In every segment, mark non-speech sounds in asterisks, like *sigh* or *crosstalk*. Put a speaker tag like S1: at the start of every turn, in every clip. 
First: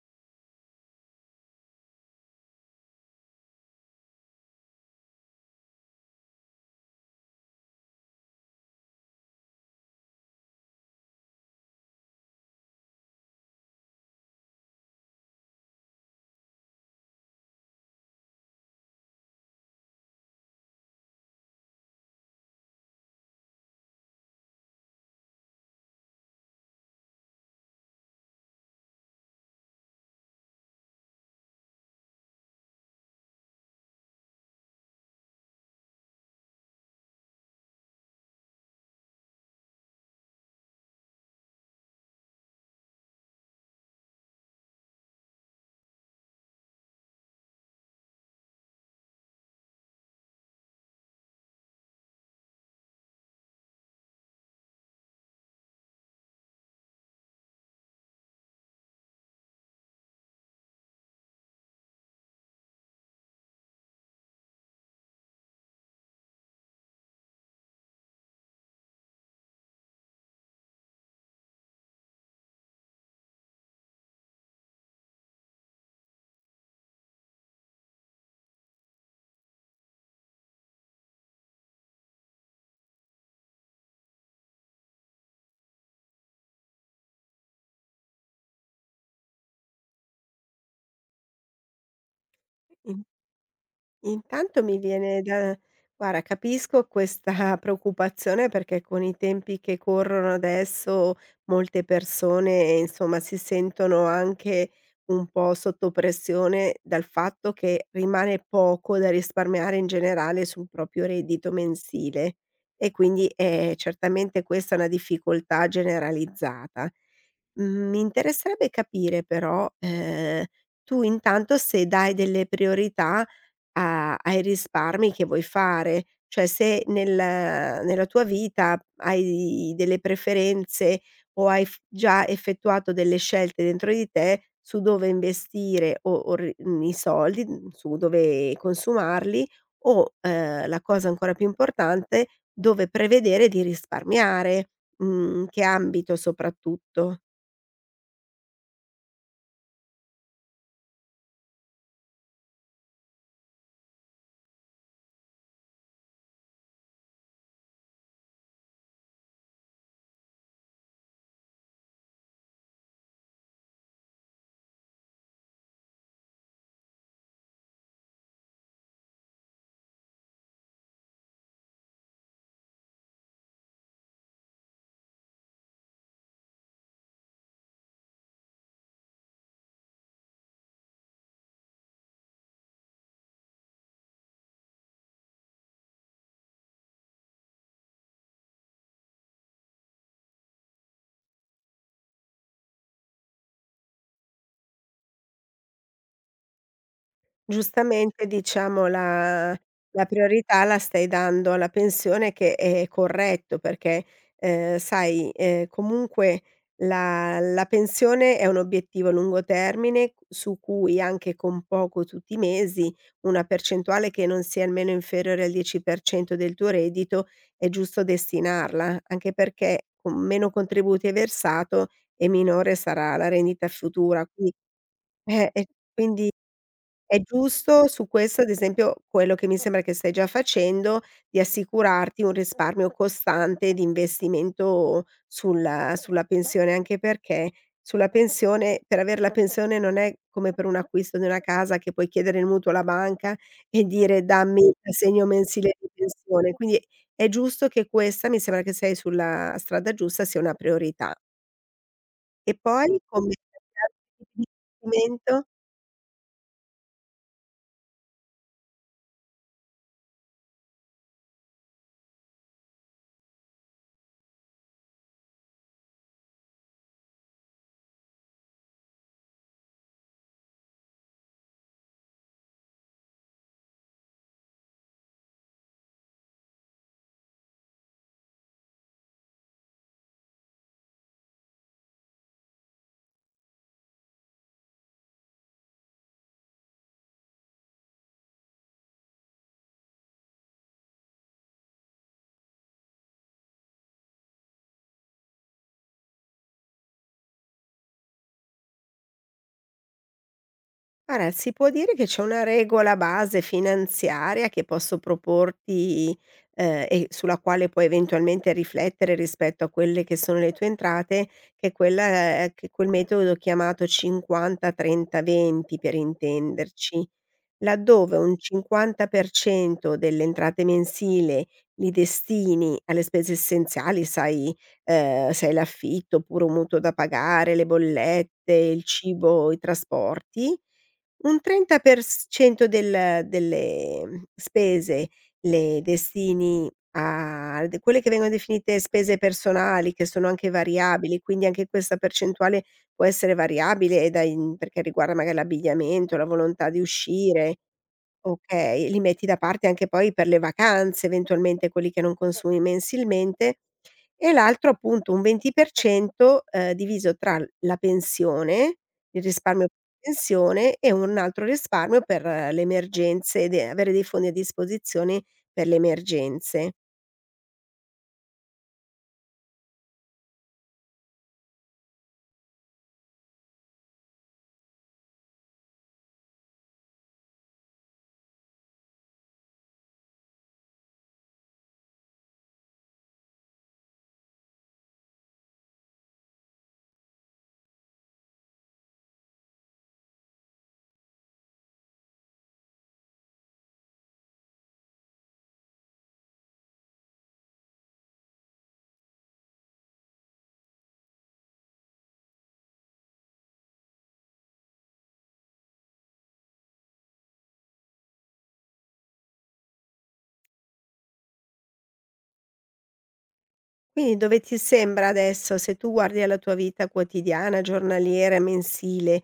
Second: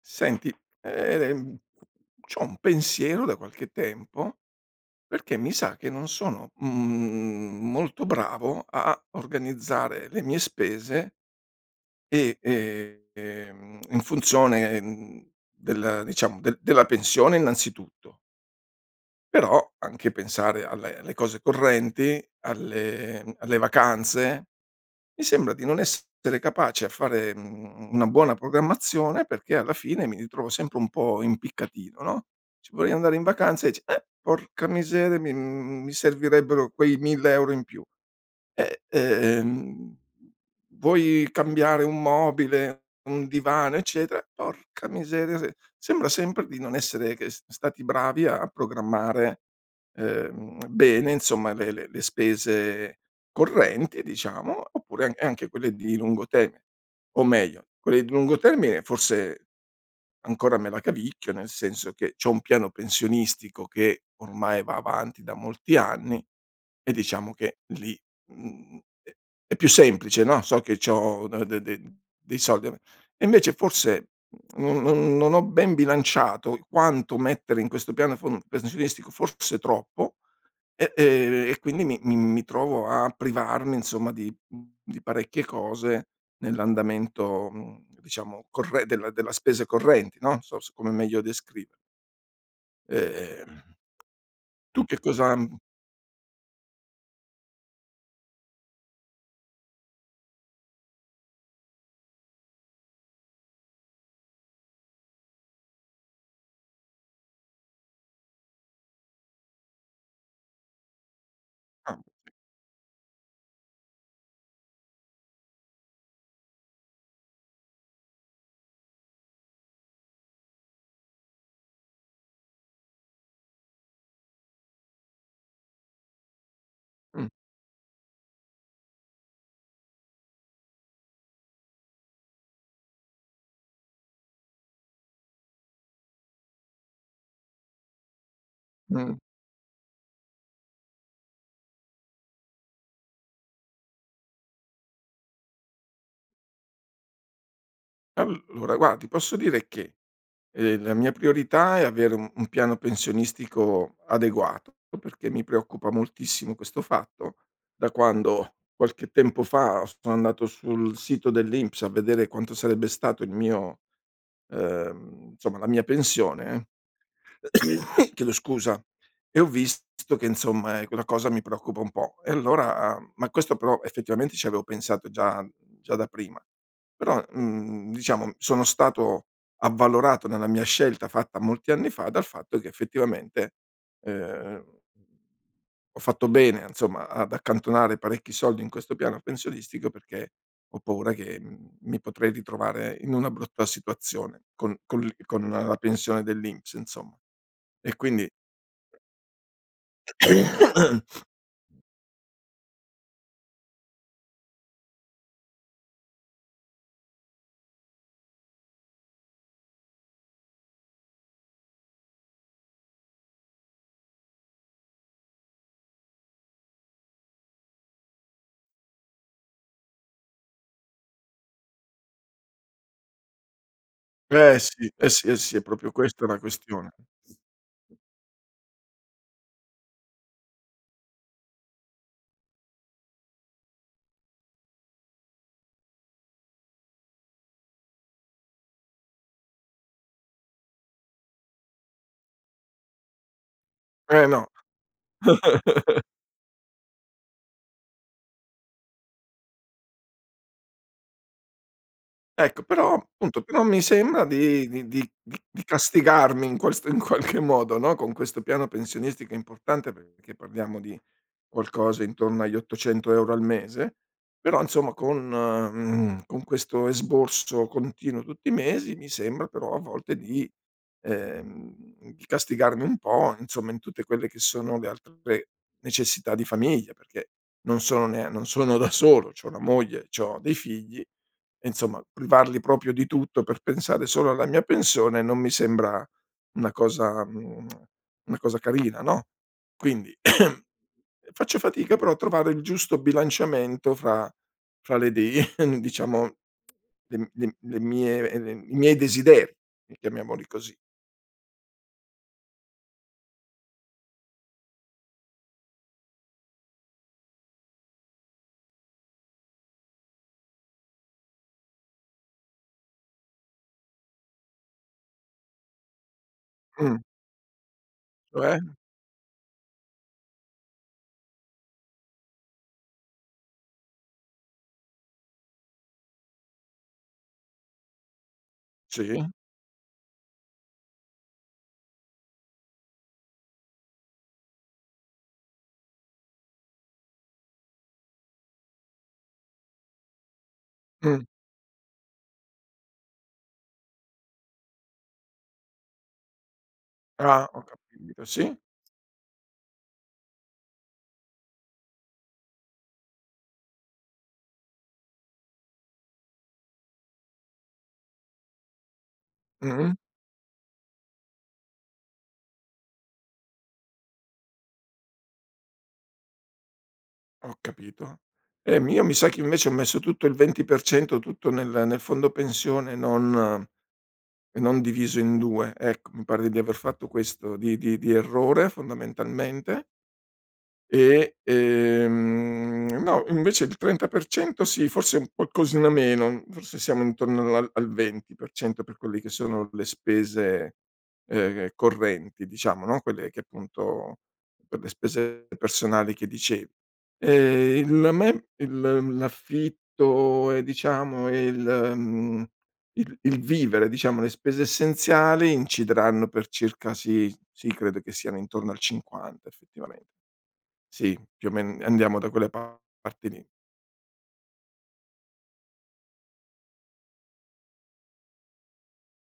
S1: Senti, ehm, c'ho un pensiero da qualche tempo, perché mi sa che non sono, molto bravo a organizzare le mie spese e, in funzione, del diciamo, della pensione innanzitutto. Però anche pensare alle cose correnti, alle vacanze, mi sembra di non essere capace a fare, una buona programmazione perché alla fine mi ritrovo sempre un po' impiccatino, no, dici: "Vorrei andare in vacanza" e dici: porca miseria mi mi servirebbero quei 1000 € in più". Eh, ehm, vuoi cambiare un mobile, un divano, eccetera, porca miseria, se sembra sempre di non essere che s stati bravi a programmare, bene insomma le spese correnti diciamo, oppure an e anche quelle di lungo termine. O meglio, quelle di lungo termine forse ancora me la cavicchio, nel senso che c'ho un piano pensionistico che ormai va avanti da molti anni e diciamo che lì è più semplice, no, so che c'ho de de de dei soldi e invece forse non ho ben bilanciato quanto mettere in questo piano fon pensionistico, forse troppo, e quindi mi trovo a privarmi insomma di parecchie cose nell'andamento, diciamo corre della spese correnti, no, non so s come meglio descrive.
S2: In
S1: Ehm,
S2: intanto mi
S1: tu che
S2: viene
S1: cosa.
S2: da Guarda, capisco questa *laughs* preoccupazione perché con i tempi che corrono adesso molte persone, insomma, si sentono anche un po' sotto pressione dal fatto che rimane poco da risparmiare in generale sul proprio reddito
S1: Ah,
S2: mensile e quindi, certamente questa è una difficoltà generalizzata. Mi interesserebbe capire però, tu intanto se dai delle priorità a ai risparmi che vuoi fare. Cioè se nel
S1: mh,
S2: nella tua vita hai delle preferenze o hai f già effettuato delle scelte dentro di te su dove investire o i soldi, su dove
S1: mh.
S2: consumarli o, la cosa ancora più importante, dove prevedere di risparmiare. In che ambito soprattutto?
S1: Allora guarda, ti posso dire che la mia priorità è avere un piano pensionistico adeguato, perché mi preoccupa moltissimo questo fatto. Da quando qualche tempo fa sono andato sul sito dell'INPS a vedere quanto sarebbe stato il mio insomma la mia pensione *coughs* chiedo scusa, e ho visto che insomma, quella cosa mi preoccupa un po'. E allora ma questo però effettivamente ci avevo pensato già da prima. Però, diciamo sono stato avvalorato nella mia scelta fatta molti anni fa dal fatto che effettivamente, ehm ho fatto bene, insomma, ad accantonare parecchi soldi in questo piano pensionistico perché ho paura che, mi potrei ritrovare in una brutta situazione con l con la pensione dell'INPS, insomma. E
S2: Giustamente
S1: quindi
S2: diciamo la priorità la stai
S1: *coughs*
S2: dando alla pensione che è corretto perché, sai, comunque la pensione è un obiettivo a lungo termine c su cui anche con poco tutti i mesi, una percentuale che non sia almeno inferiore al 10% del tuo reddito, è giusto destinarla, anche perché con meno contributi hai versato e minore sarà la rendita futura.
S1: eh sì, eh sì, eh
S2: Eh,
S1: sì, è
S2: e
S1: proprio questa
S2: quindi
S1: la questione.
S2: è giusto su questo, ad esempio, quello che mi sembra che stai già facendo, di assicurarti un risparmio costante di investimento sulla pensione, anche perché sulla pensione per aver la pensione non è come per un acquisto di una casa che puoi chiedere il mutuo alla banca e dire:
S1: Eh no.
S2: "Dammi l'assegno mensile di
S1: *laughs*
S2: pensione". Quindi è giusto che questa, mi sembra che sei sulla strada giusta, sia una priorità. E
S1: Ecco, però
S2: poi come
S1: appunto però mi sembra di di di
S2: investimento?
S1: di di castigarmi in questo in qualche modo, no, con questo piano pensionistico importante perché parliamo di qualcosa intorno agli 800 € al mese, però insomma con con questo esborso continuo tutti i mesi, mi sembra però a volte ehm, di castigarmi un po', insomma, in tutte quelle che sono le altre necessità di famiglia, perché non sono nea non sono da solo, c'ho una moglie, c'ho dei figli e insomma privarli proprio di tutto per pensare solo alla mia pensione non mi sembra una cosa una cosa carina, no? Quindi *clears throat* faccio fatica però a trovare il giusto bilanciamento fra le dei *laughs* diciamo le mie i miei desideri, chiamiamoli così.
S2: Guarda, si può dire che c'è una regola base finanziaria che posso proporti, e sulla quale puoi eventualmente riflettere rispetto a quelle che sono le tue entrate, che è quella è che quel metodo chiamato 50, 30, 20 per
S1: Mh,
S2: intenderci. Laddove un
S1: cioè?
S2: 50% delle entrate mensili li destini alle spese essenziali, sai, se hai l'affitto oppure un mutuo da pagare, le bollette, il
S1: Sì,
S2: cibo, i trasporti, un 30% delle spese le destini a d quelle che vengono definite spese personali, che sono anche variabili,
S1: mh,
S2: quindi anche questa percentuale può essere variabile e da in perché riguarda magari l'abbigliamento, la volontà di
S1: ah,
S2: uscire,
S1: ho capito, sì,
S2: okay, li metti da parte anche poi per le vacanze, eventualmente quelli che non consumi mensilmente. E l'altro appunto un 20% diviso tra l la pensione, il risparmio per
S1: mh,
S2: la pensione e un altro risparmio per le emergenze, de avere dei fondi a disposizione per le emergenze.
S1: ho capito. Mi io mi sa che invece ho messo tutto il 20% tutto nel fondo pensione e non diviso in 2. Ecco, mi pare di aver fatto questo di errore fondamentalmente. E, no, invece il 30% sì, forse un qualcosina meno, forse siamo intorno al 20% per cento per quelle che sono le spese, correnti diciamo, no, quelle che appunto per le spese personali che dicevi. Il a me il l'affitto e diciamo e il mhmm, il vivere, diciamo le spese essenziali incideranno per circa sì, sì credo che siano intorno al 50 effettivamente. Sì, più o men andiamo da quelle parti lì.
S2: Quindi dove ti sembra adesso, se tu guardi alla tua vita quotidiana, giornaliera, mensile.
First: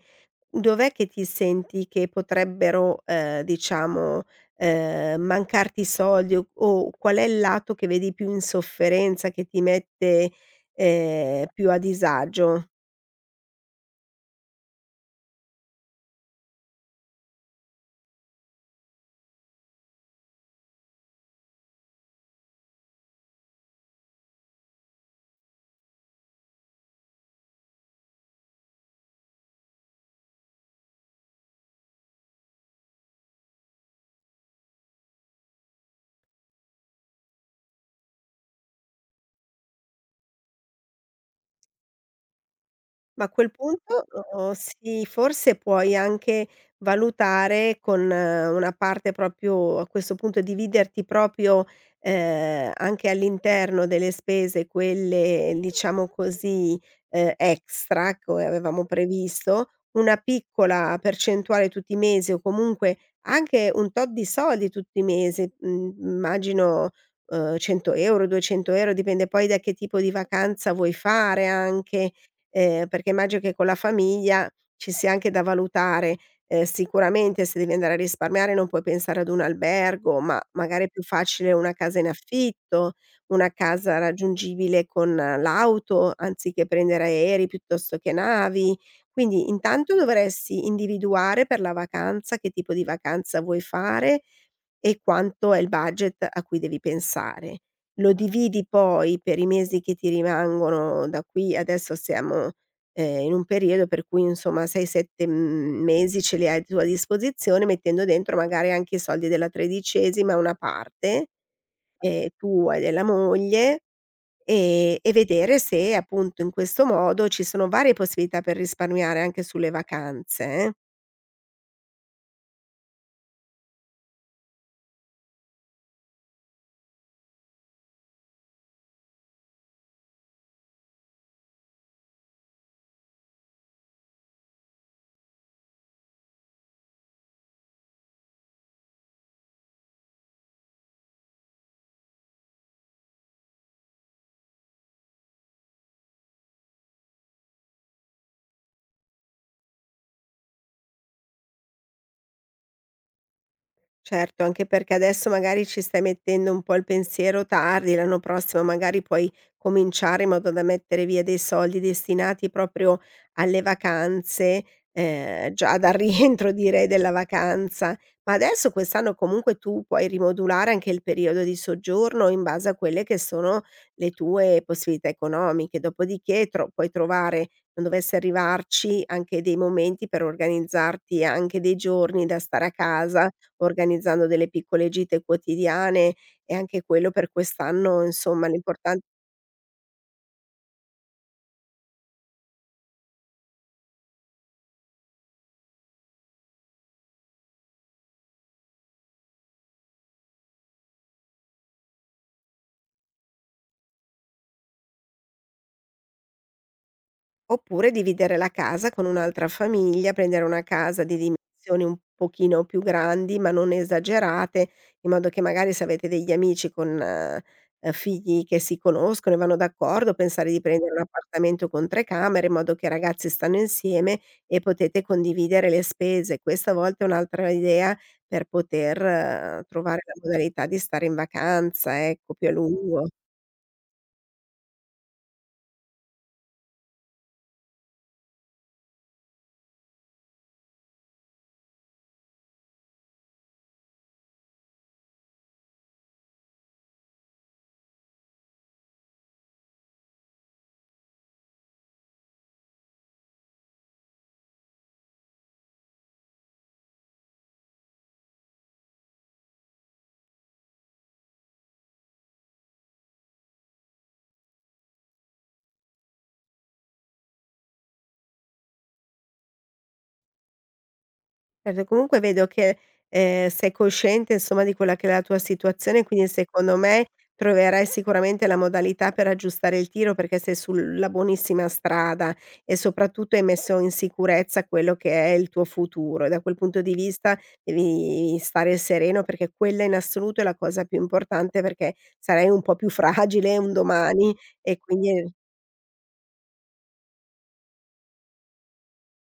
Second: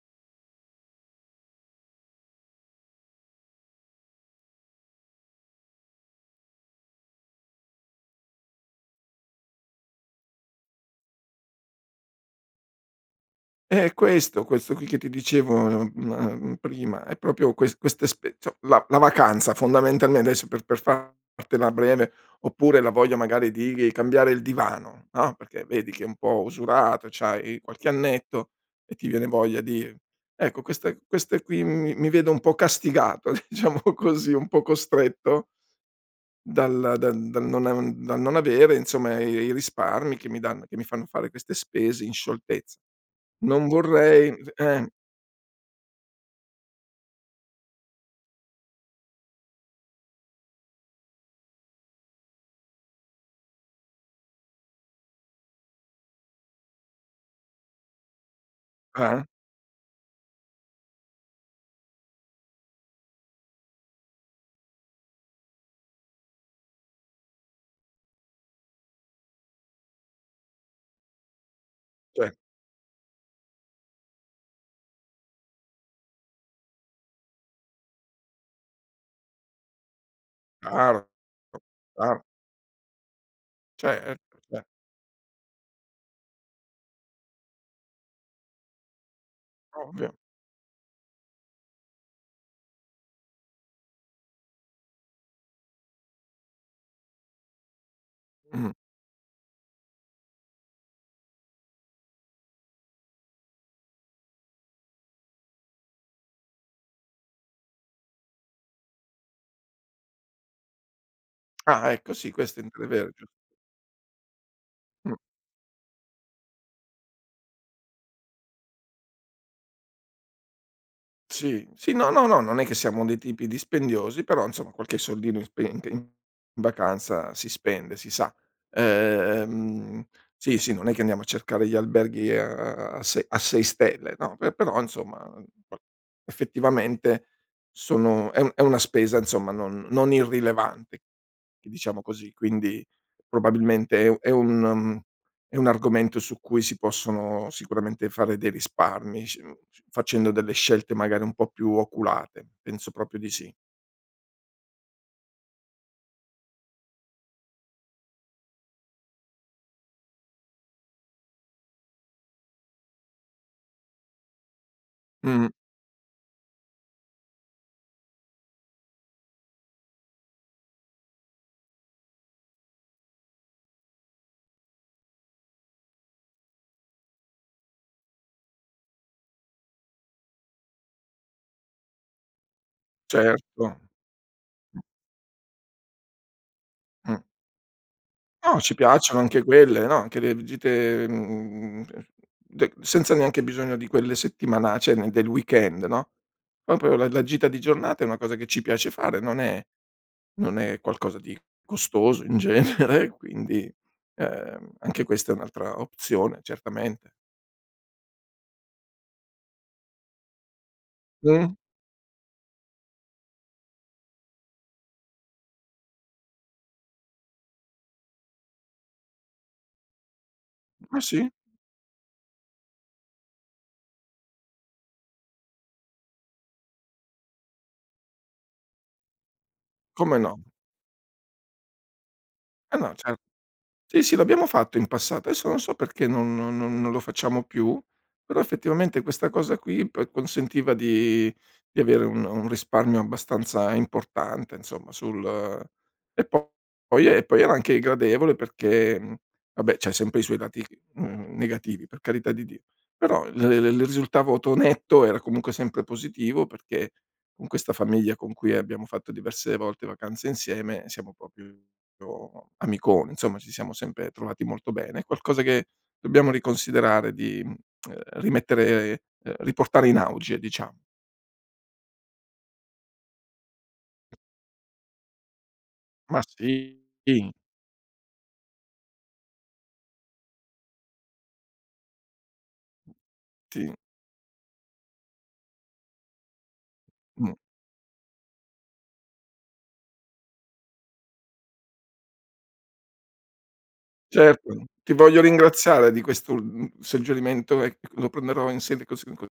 S2: Dov'è che ti senti che potrebbero, diciamo, mancarti i soldi o qual è il lato che vedi più in sofferenza, che ti mette, più a disagio?
S1: Questo qui che ti dicevo, prima, è proprio queste spe cioè la vacanza fondamentalmente, adesso per fartela breve, oppure la voglia magari di cambiare il divano, no, perché vedi che è un po' usurato, c'hai qualche annetto e ti viene voglia di ecco queste qui mi vedo un po' castigato, *laughs* diciamo così, un po' costretto dal non avere insomma i risparmi che mi fanno fare queste spese in scioltezza.
S2: Ma a quel
S1: Non
S2: punto,
S1: vorrei. Eh,
S2: sì, forse puoi anche valutare con una parte proprio a questo punto dividerti proprio, anche all'interno delle spese, quelle diciamo così, extra come avevamo
S1: eh,
S2: previsto, una piccola percentuale tutti i mesi o comunque anche un tot di soldi tutti i mesi, immagino, 100 €, 200 €, dipende poi da che tipo di vacanza vuoi fare anche,
S1: cioè,
S2: perché immagino che con la famiglia ci sia anche da valutare, sicuramente se devi andare a risparmiare non puoi pensare ad un albergo, ma magari è
S1: chiaro,
S2: più facile una casa in
S1: chiaro,
S2: affitto, una casa
S1: certo, cer
S2: raggiungibile con l'auto anziché prendere aerei piuttosto che navi. Quindi intanto
S1: ovvio.
S2: dovresti individuare per la vacanza che tipo di vacanza vuoi fare e quanto è il budget a cui devi pensare. Lo dividi
S1: Mh.
S2: poi per i mesi che ti rimangono da qui. Adesso siamo, in un periodo per cui insomma 6, 7 m mesi ce li hai a tua disposizione, mettendo dentro magari anche i soldi della tredicesima, una parte,
S1: Ah ecco sì, questo
S2: tua e
S1: intende, è
S2: della
S1: vero, giu
S2: moglie, e
S1: mh.
S2: vedere se appunto in questo modo ci sono varie possibilità per risparmiare anche sulle vacanze, eh.
S1: Sì, sì, no, no, no, non è che siamo dei tipi dispendiosi, però insomma qualche soldino in vacanza si spende, si sa. Ehm, sì, sì, non è che andiamo a cercare gli alberghi a 6 stelle, no, pe però insomma effettivamente sono è un è una spesa insomma non irrilevante, diciamo così, quindi probabilmente è un argomento su cui si possono sicuramente fare dei risparmi, facendo delle scelte magari un po' più oculate, penso proprio di sì.
S2: Certo, anche perché adesso magari ci stai mettendo un po' il pensiero tardi, l'anno prossimo magari puoi cominciare in modo da mettere via dei soldi destinati proprio alle vacanze,
S1: Mh,
S2: già dal *laughs* rientro direi della vacanza. Ma adesso quest'anno comunque tu puoi rimodulare anche il periodo di soggiorno in base a quelle che sono le tue possibilità economiche, dopodiché tro puoi trovare, non dovesse arrivarci, anche dei momenti per organizzarti anche dei giorni da stare a casa,
S1: certo.
S2: organizzando delle piccole gite quotidiane e anche quello
S1: Mh.
S2: per quest'anno, insomma,
S1: No, ci
S2: l'importante.
S1: piacciono anche quelle, no, anche le gite, de senza neanche bisogno di quelle settimana cioè ne del weekend, no, proprio la gita di giornata è una cosa che ci piace fare, non è qualcosa di costoso in genere, *laughs* quindi, anche questa è un'altra opzione, certamente.
S2: Oppure dividere la casa con un'altra famiglia, prendere una casa di
S1: Mh.
S2: dimensioni un pochino più grandi, ma non esagerate, in modo che magari se avete degli amici con, figli che si conoscono e vanno d'accordo, pensare di prendere
S1: Ah
S2: un
S1: sì?
S2: appartamento con 3 camere, in modo che i ragazzi stanno insieme e potete condividere le spese. Questa a volte è un'altra idea per poter trovare la
S1: Come no?
S2: modalità di stare in vacanza, ecco, più a
S1: Eh no,
S2: lungo.
S1: cer sì, sì, l'abbiamo fatto in passato, adesso non so perché non lo facciamo più, però effettivamente questa cosa qui p consentiva di avere un risparmio abbastanza importante insomma sul, e po- e poi era anche gradevole perché, vabbè c'ha sempre i suoi lati, negativi per carità di Dio, però il risultato netto era comunque sempre positivo perché con questa famiglia con cui abbiamo fatto diverse volte vacanze insieme siamo proprio o amicone, insomma ci siamo sempre trovati molto bene. È qualcosa che dobbiamo riconsiderare di, rimettere riportare in auge diciamo.
S2: Certo, comunque vedo che, sei cosciente insomma di quella che è la tua situazione,
S1: Ma
S2: quindi secondo
S1: sì,
S2: me
S1: ti
S2: troverai sicuramente la modalità per aggiustare il tiro perché sei sulla buonissima strada e soprattutto hai messo in sicurezza quello che è il tuo futuro e da quel punto di
S1: mh,
S2: vista devi stare sereno perché quella in assoluto è la cosa più importante perché sarai un po' più fragile un domani
S1: certo.
S2: e
S1: Ti voglio
S2: quindi
S1: ringraziare di questo, suggerimento e lo prenderò in seria consi